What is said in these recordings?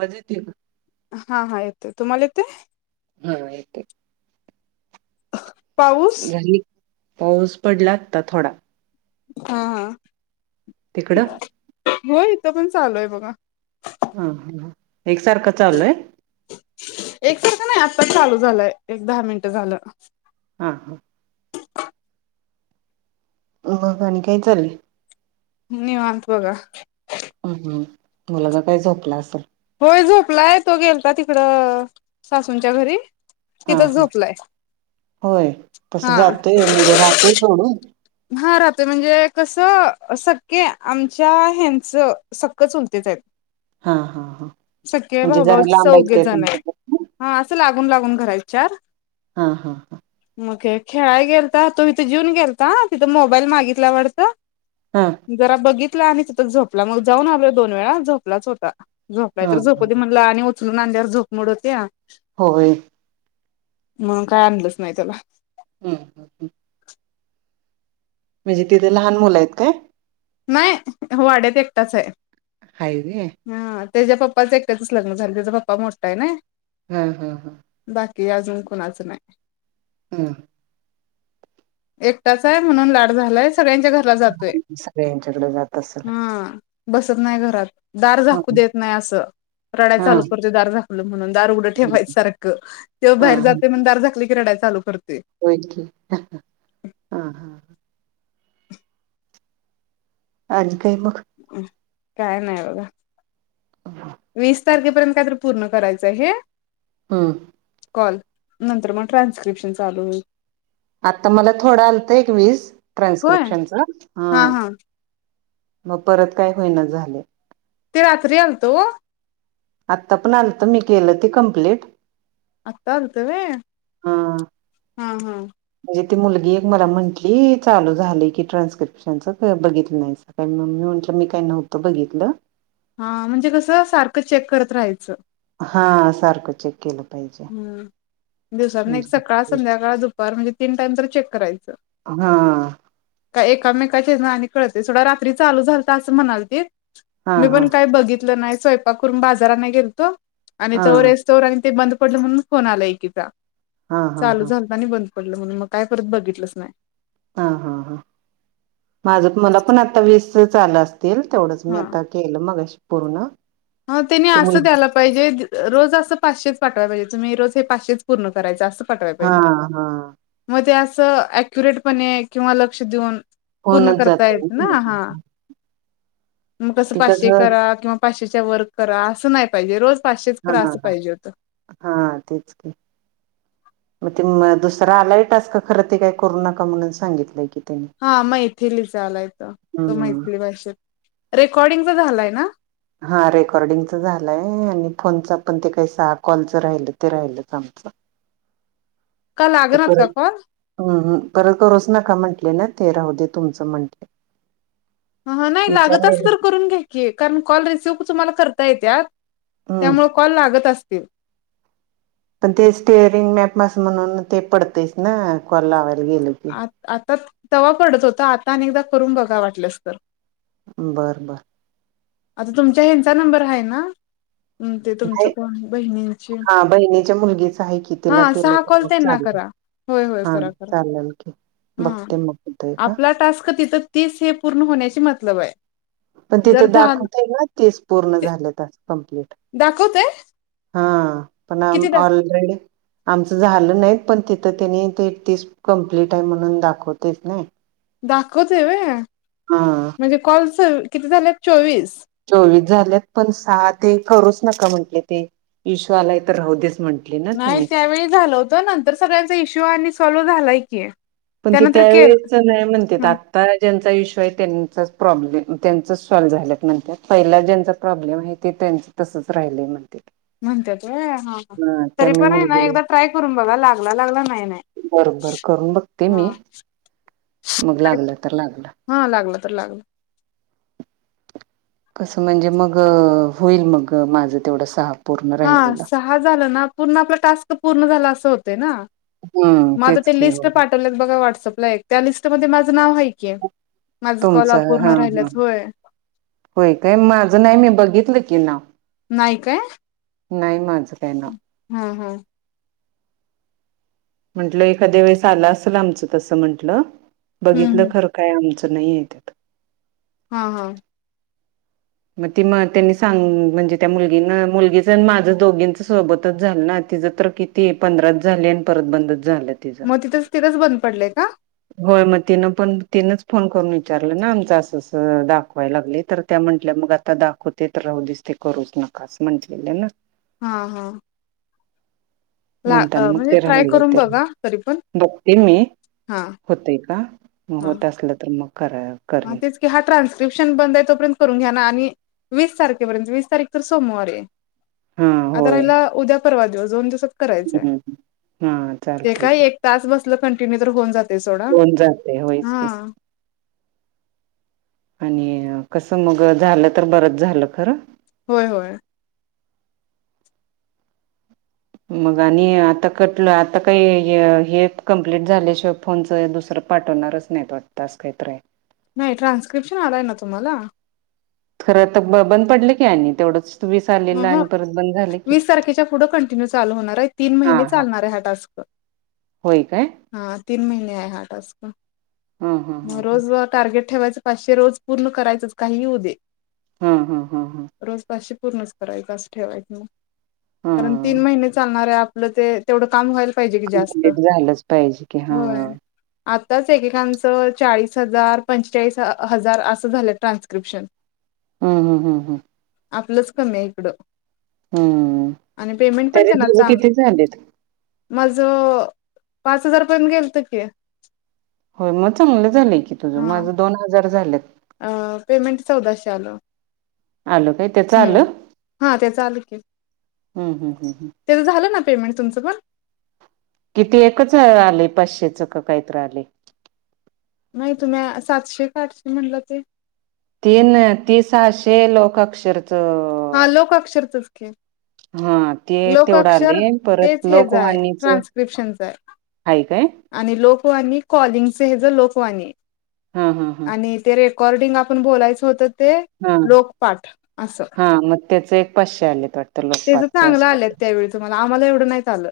मजेतीन हा हा येतोय तुम्हाला येतोय? हा हा येते. पाऊस झाली. पाऊस पडला आता थोडा हा हा तिकडं? होय इथं पण चालूय बघा ह ह एकसारखं चालूय. एक सारखा नाय आत्ताचं चालू झालंय एक दहा मिनिट झालं. हा हा मग आणि काय चालले. निवांत बघा हुं हुं मुलगा काय झोपला असल. होय झोपलाय तो गेलता तिकडं अ सासूंच्या घरी हा तिथंच हा झोपलाय होय तस हा जातोय म्हणजे राहतोय सोडून हा राहतोय म्हणजे कसं सक्के आमच्या ह्यांचं सक्क चुलतेच आहेत हा हा हा सक्क्या म्हणजे जरा भावभावाचे लांब आहेत चौघे काय जण आहेत. तुमच्यापासून? हा असं लागून लागून घर हाईत चार हा हा हा म काय खेळाय गेलता तो इथे जिवून गेलता तिथं मोबाईल मागितलाय वाडत हा. जरा बघितला आणि तिथंच झोपला मग जाऊन आलो दोन वेळा झोपलाच होता. झोपलाय हा तर हा झोपू दे म्हणलं आणि उचलून आणल्यावर झोप मोड होत्या होय. मंग काय आणलंच नाय त्याला हं [unintelligible] म्हणजे तिथ लहान मुलं आहेत काय? नाय वाड्यात एकटाच हाय. हाय व्हय. हा त्याच्या पप्पाचं एकट्याच लग्न झालं त्याचा पप्पा मोठा हाय नय हा हा हा बाकी अजून कुणाच नाय. हां एकटाच हाय म्हणून लाड झालाय सगळ्यांच्या घरला जातोय. सगळ्यांच्याकडे जात असेल हा बसत नाय घरात दार हा झाकू देत नाय असं रडाय हा चालू करतोय दार झाकलं म्हणून दार उघडं ठेवायचंसारखं त्यो हा बाहेर जातोय म्हणून दार झाकल रडायला चालू करतय. होय की हा हा आणि काय मग काय नाही बघा वीस तीस तारखेर्यंत काय तर पूर्ण करायचय हे हम कॉल नंतर मग ट्रान्स्क्रिप्शन चालू होईल. आता मला थोडं आलतं एक वीस होय ट्रान्स्क्रिप्शनचं हा हं हा मग परत काय होईना झालय ते रात्री आलतं ओ आत्ता पण आलतं मी केलं ते कंप्लिट आता आलतं व्हय. हा हा म्हणजे ती मुलगी एक मला म्हटली चालू झालय की ट्रान्स्क्रिप्शनच बघितलं नाहीसा पण मी म्हटलं मी काय नव्हतं बघितलं हा म्हणजे कसं सारखं चेक करत राहायचं हा सारखं चेक केलं पाहिजे हम् दिवसातनं एक म्हणजे सकाळ, संध्याकाळ, दुपार म्हणजे तीन टाइम तरी चेक करायचं. हा का एकामेकांच्या हेन आणि कळतंय सोडा रात्री चालू झालतं असं म्हणालतीत हा मी हा पण काय बघितलं नाही स्वयंपाक करून बाजार आणाय गेलतो आणि हा तवर तवर आणि ते बंद पडलं म्हणून फोन आला एकीचा हा हा हा चालू झालं आणि बंद पडलं म्हणून मग काय परत बघितलंच नाही. हा हा हां माझ मला पण आता वीसचं आलं असतील तेवढंच मी हा आता केलं मगाशी पूर्ण हा त्यांनी ते मुल असं द्यायल्यात पाहिजे रोज असं पाचशेच पाठवाय पाहिजे तुम्ही रोज हे पाचशेचं पूर्ण करायं असं पाठवाय हा पाहिजे हा मग ते असं अक्युरेटपणे किंवा लक्ष देऊन पूर्ण होऊनच करता जातय येत ना हा मग कसं पाचशे करा किंवा पाचशेच्या वर करा असं नाही पाहिजे रोज पाचशेच हा करा असं हा पाहिजे होतं हा तेच की मग ते दुसरा आलाय टास्क खरं ते काय करू नका म्हणून सांगितलंय की त्यांनी हा मैथिलीचा आलाय तो हम्म मैथिली भाषेत रेकॉर्डिंगचा झालाय ना? हा रेकॉर्डिंगच झालाय आणि फोनचा पण ते काय सहा कॉलच राहिलं ते राहिलंचं आमचं का ते लागनात का परत कॉल हम्म परत करूच नका म्हटले ना ते राहू दे तुमचं म्हंटले ह नाही लागत विचारले असलं तर करून घ्या की कारण कॉल रिसीव तुम्हाला करता येत्यात हम्म त्यामुळे कॉल लागत असतील. पण ते स्टिअरिंग मॅप मस म्हणून ते पडतेचं ना कॉल ल लावायला गेले की आ आता तवा पडत होतं आता आणि एकदा करून बघा वाटलस तर बरं बर आता तुमच्या ह्यांचा नंबर आहे ना ते तुमचं कोण बहिणींची हा बहिणीच्या मुलगीचा आहे की हा तीला केलं सहा तर कॉल मग त्यांना चालतंय करा होय होय हा करा करा चालंलं की हा बघते मग होतय का आपला टास्क तिथं तीस हे पूर्ण होण्याशी मतलब हाय पण तिथे दाखवतंय ना तीस पूर्ण ते झालंत कंप्लीट दाखवतय हा पण किती दा ऑलरेडी आमचं झालं नाहीत पण तिथं त्यांनी ते तीस कम्प्लीट आहे म्हणून दाखवतयचं नाही दाखवतंय व्हय हा म्हणजे कॉल किती झालेत चोवीस चोवीस झाल्यात पण सहा ते करूच नका म्हटले ते इशु आलाय तर राहुदेच म्हण नाही त्यावेळी झालं होतं नंतर सगळ्यांचा इश्यू आणि सॉल्व झालाय की पण ते त्यानंतर केल त्यावेळेसच नाही म्हणतेत हा आ. ज्यांचा इश्यू आहे त्यांचा प्रॉब्लेम त्यांचा सॉल्व झाल्या नंतर पहिला ज्यांचा प्रॉब्लेम आहे. ते त्यांचे तसंच राहिले म्हणतेात. म्हणतातय ह तरी मी पण आहे ना मुलगी एकदा ट्राय करून बघा लागला लागला नाही नाही. बरोबर करून बघते मी हा मग लागलं तर लागलं. हा लागलं तर लागलं. कसं म्हणजे मग होईल मग माझं तेवढं सहा पूर्ण राहिलेलं. पण आप ट पूण झा अस हो ना हम्म मग तेच आ की हो लि ब व्हटसअप त्या लिस्ट मध्ये माझं नाव आहे. माझ कला तुमचं पूर्ण हा हा. राहिलाच होय. होय काय माझं नाही मी बघितलं की नाव नाही काय? नाही माझ काही ना. हम हम्. म्हंटलं एखाद्या वेळेस आला असेल आमचं तसं म्हंटलं हम् बघितलं हम खर. काय आमचं नाही आहे त्यात हम हा. मग ती मग त्यांनी सांग म्हणजे त्या मुलगीना मुलगीचं माझं दोघींचं सोबतच झालं ना तिचं तर कि ते पंधराच झाली आणि परत बंदच झाले. मग तिथंच तिथंच बंद पडलंय का? होय मग तिनं पण तिनच फोन करून विचारलं ना आमचं असं दाखवायला लागली तर त्या म्ह मग आता दाखवते तर राहू दिस ते करूच नका असं म्हंटलेलं ना. हा हा. ला म्हणताना मग म्हणजे ते ट्राय राहिलं करून ते बघा तरी पण बघते मी हा होतय का मग होत असलं तर मग करा. ह करेन तेच की हा ट्रान्स्क्रिप्शन बंद आहे तोपर्यंत करून घ्या ना आणि वीस तारखेपर्यंत वीस तारीख तर सोमवार आहे. हा. होय ला उद्या परवा दिवस दोन दिवसात करायचय हम्म हा ते चालतय काय की एक त्याच बसलं कंटिन्यू तर होऊन जाते सोडा होऊन जातय होयच हा. की आणि कसं मग झालं तर बरंच झालं खरं. होय होय. मग आणि आता कटलं आता काही हे कमप्लीट झाल्याशिवाय फोनच दुसरं पाठवणारच नाही त वाट तास काहीत आहे. नाही ट्रान्स्क्रिप्शन आलाय ना तुम्हाला खरं तर ब बंद पडले की आहे तेवढंच. ह [unintelligible] वीस तारखेच्या पुढे कंटिन्यू चालू होणार आहे तीन हां महिने हां चालणार आहे हा टास्क. होय काय. हा तीन महिने आहे हाटास म हां हां हां हां रोजार टार्गेट ठेवायचं पाचे रोज पूर्ण करायचंच काही उदे हा हा हा हा. रोज ते पूर्णच करायच असं ठेवायचं म कारण तीन हां महिने चालणार आहे आपलं ते तेवढं काम व्हाल. पाहिजे की जास्त कंप्लीट झालंच पाहिजे की हां होय. आताच एकेकांचं चाळीस हजार पंचेचाळीस हजार असं झालं ट्रान्स्क्रिप्शन [unintelligible] हं हं हं हं. आपलंच कमी आहे इकडं. हम्म आणि पेमेंट पण तरी त्यांना तुझं चाल. किती झालेत? माझं पाच हजार पर्यंत गेल तर कि होय मग चांगलं झालेय की तुझं माझं दोन हजार झालंत. अ पेमेंट चौदाशे आलो. आलं काय त्याचं आलं? हम्म हा ते चालू क हम्म हम्म हम्म हम्म तें झालं ना पेमेंटुमचं पण किती एकच आले पाचशे च का काहीत रा आले. नाही तुम्ही सातशे का आठशे म्हणलं ते तीन तिसाशे लोक अक्षरच हा लोकाक्षर तुखे हा ते तेवढं आले परत तेच हेच आहे लकवाणीच ह ट्रान्स्क्रिप्शनच आहे काय आणि लोकवाणी कॉलिंगच हे ज लोकवाणी हा हा हा आणि ते रेकॉर्डिंग आपण बोलायचं होतं ते हा लोकपाठ असं हा मग त्याच एक पाचशे आले पट तेच चांगलं आलेत त्यावेळे तुम्हाला आम्हाला एवढ नाहीत आलं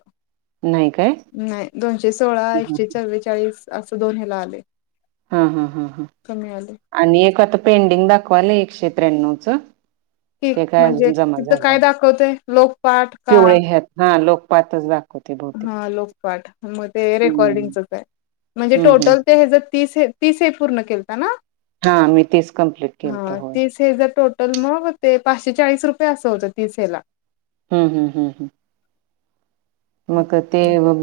नाही काय? नाही दोनशे सोळा एकशे चव्वेचाळीस असं दोन हला आले. हा हा ह ह कमी आले आणि एक आता पेंडिंग दाखवाल एकशे त्र्याण्णव चं ठी म्हणजे तिथ काय नाही. दाखवतेय लोकपाठ का? पिवळे ह्यात हा लोकपातचत. हा लोकपाठ मग ते हम्म रेकॉर्डिंगचच आहे म्हणजे हम्म हम्म टोटल ते ह जर तीस आहेत. तिस पूर्ण केलता ना हां मी तेच कमप्लीट केलं तर हा होय. तीस हे जर टोटल मग ते पाचशे चाळीस रुपये असं होतं तीस हेला हम् ह् ह् ह् मग ते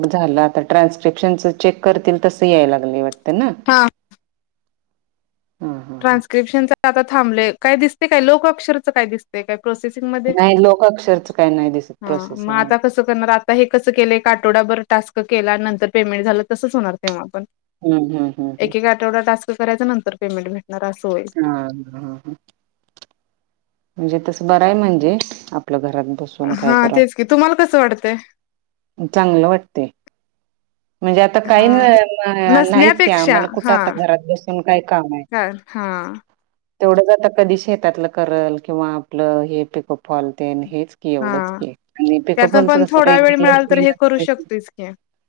झालं आता ट्रान्स्ट्रेपशनच चेक करतील तस याय लागले वाटते ना. हां हा हा हा ट्रान्स्क्रिप्शनच आता थांबय काय दिसते काय लोकक्षरच काय दिसते काय? प्रोसेसिंग मध्ये नाही लोक अक्षरच काय नाही दिसत मग प्रोसेसिंग आता मध्ये. तसं करणार आता हे कसं केलं काटोडाभर टास्क केला नंतर पेमेंट झालं तसंच होणार तेव्हा आपण हम्म हम् हम् हम् तेवढा टाक करायच नंतर पेमेंट भेणार असं होय. हा हा हा ह म्हणजे तसं बरं आहे म्हणजे आपल्या घरात बस हा तेच की तुम्हाला कसं वाटतय. चांगलं वाटते. म्हणजे आता काही हा ते नाहीच का नसण्यापेक्षा आम्हाला कुठं हा आता घरात बसून काय काम आहे. का हा तेवढं ज कधी शेतातलं करल किंवा आपलं हे पिक हॉलते हेच. क हा एवढंच की आणि त्यातन पिकपलच पण कस थोडा वेळ मिळाला तर हे करू शकतोयच की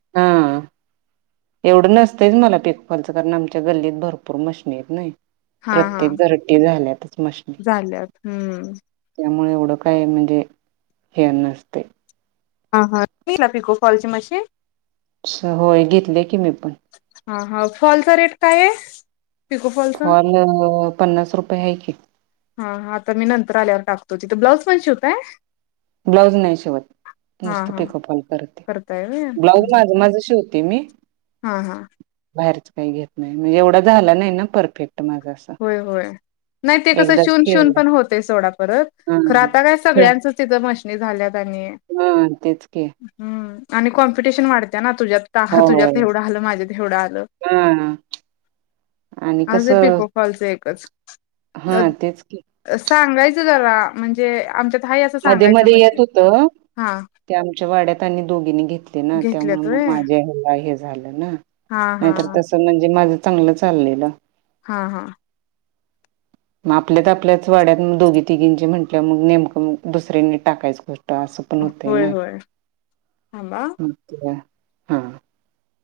हा एवढं नसतंच मला पिकपाचं कारण आमच्या गल्लीत भरपूर मशनीरी नाही हा हा प्रत्येक झर्टी झाल्यातच मशनी झाल्यात हम्म त्यामुळे एवढं काय म्हणजे हे नसते. हां हाला पिको फॉलचे मश स होय घेतले की मी पण हा हा फॉलचा रेट काय आहे. पिकोफल फॉल पन्नास रुपये ह्या की हा हा आता मी नंतर आल्यावर टाकतो तिथ ब्लाऊज पणशी होतय. ब्लाऊज नाही शिवत हा नुसतं हा पिको फॉल करत ते करताय व्हय ब्लाऊज माझं माझं शिवत तम् [unintelligible] हा हा बाहेरच काही घेत नाही म्हणजे एवढा झाला नाही ना परफेक्ट माझा होय होय नाही ते कसं एकदाच शिवून शिवून केलाय पण होते सोडा परत हा खरं आता काय हा सगळ्यांचंच तिथं मशनी झाल्यात आणि हा तेच कि हम्म आणि कॉम्पिटिशन वाढत्या ना तुझ्यात हा होय तुझ्यात एवढं आलं माझ्यात एवढं आलं हा आणि आज कसं पिको फॉलच एकच हा तेच सांगायचं जरा म्हणजे आमच्यात हा असं मध्ये सांगायचं मध्ये येत मशीन होत हा ते आमच्या वाड्यात आणि दोघीनी घेतले ना घेतल्यात त्यामुळं व्हय माझ्या ह्याला हे झालं ना. हा हा नाहीतर तसं म्हणजे माझं चांगलं चाललेलं. हा हा मग आपल्यात आपल्याच वाड्यात मग दोघी तिघींचे म्हटलं मग नेमकं मग दुसऱ्यांनी टाकायचं ते असं पण होतय होय ना होय थांबा हा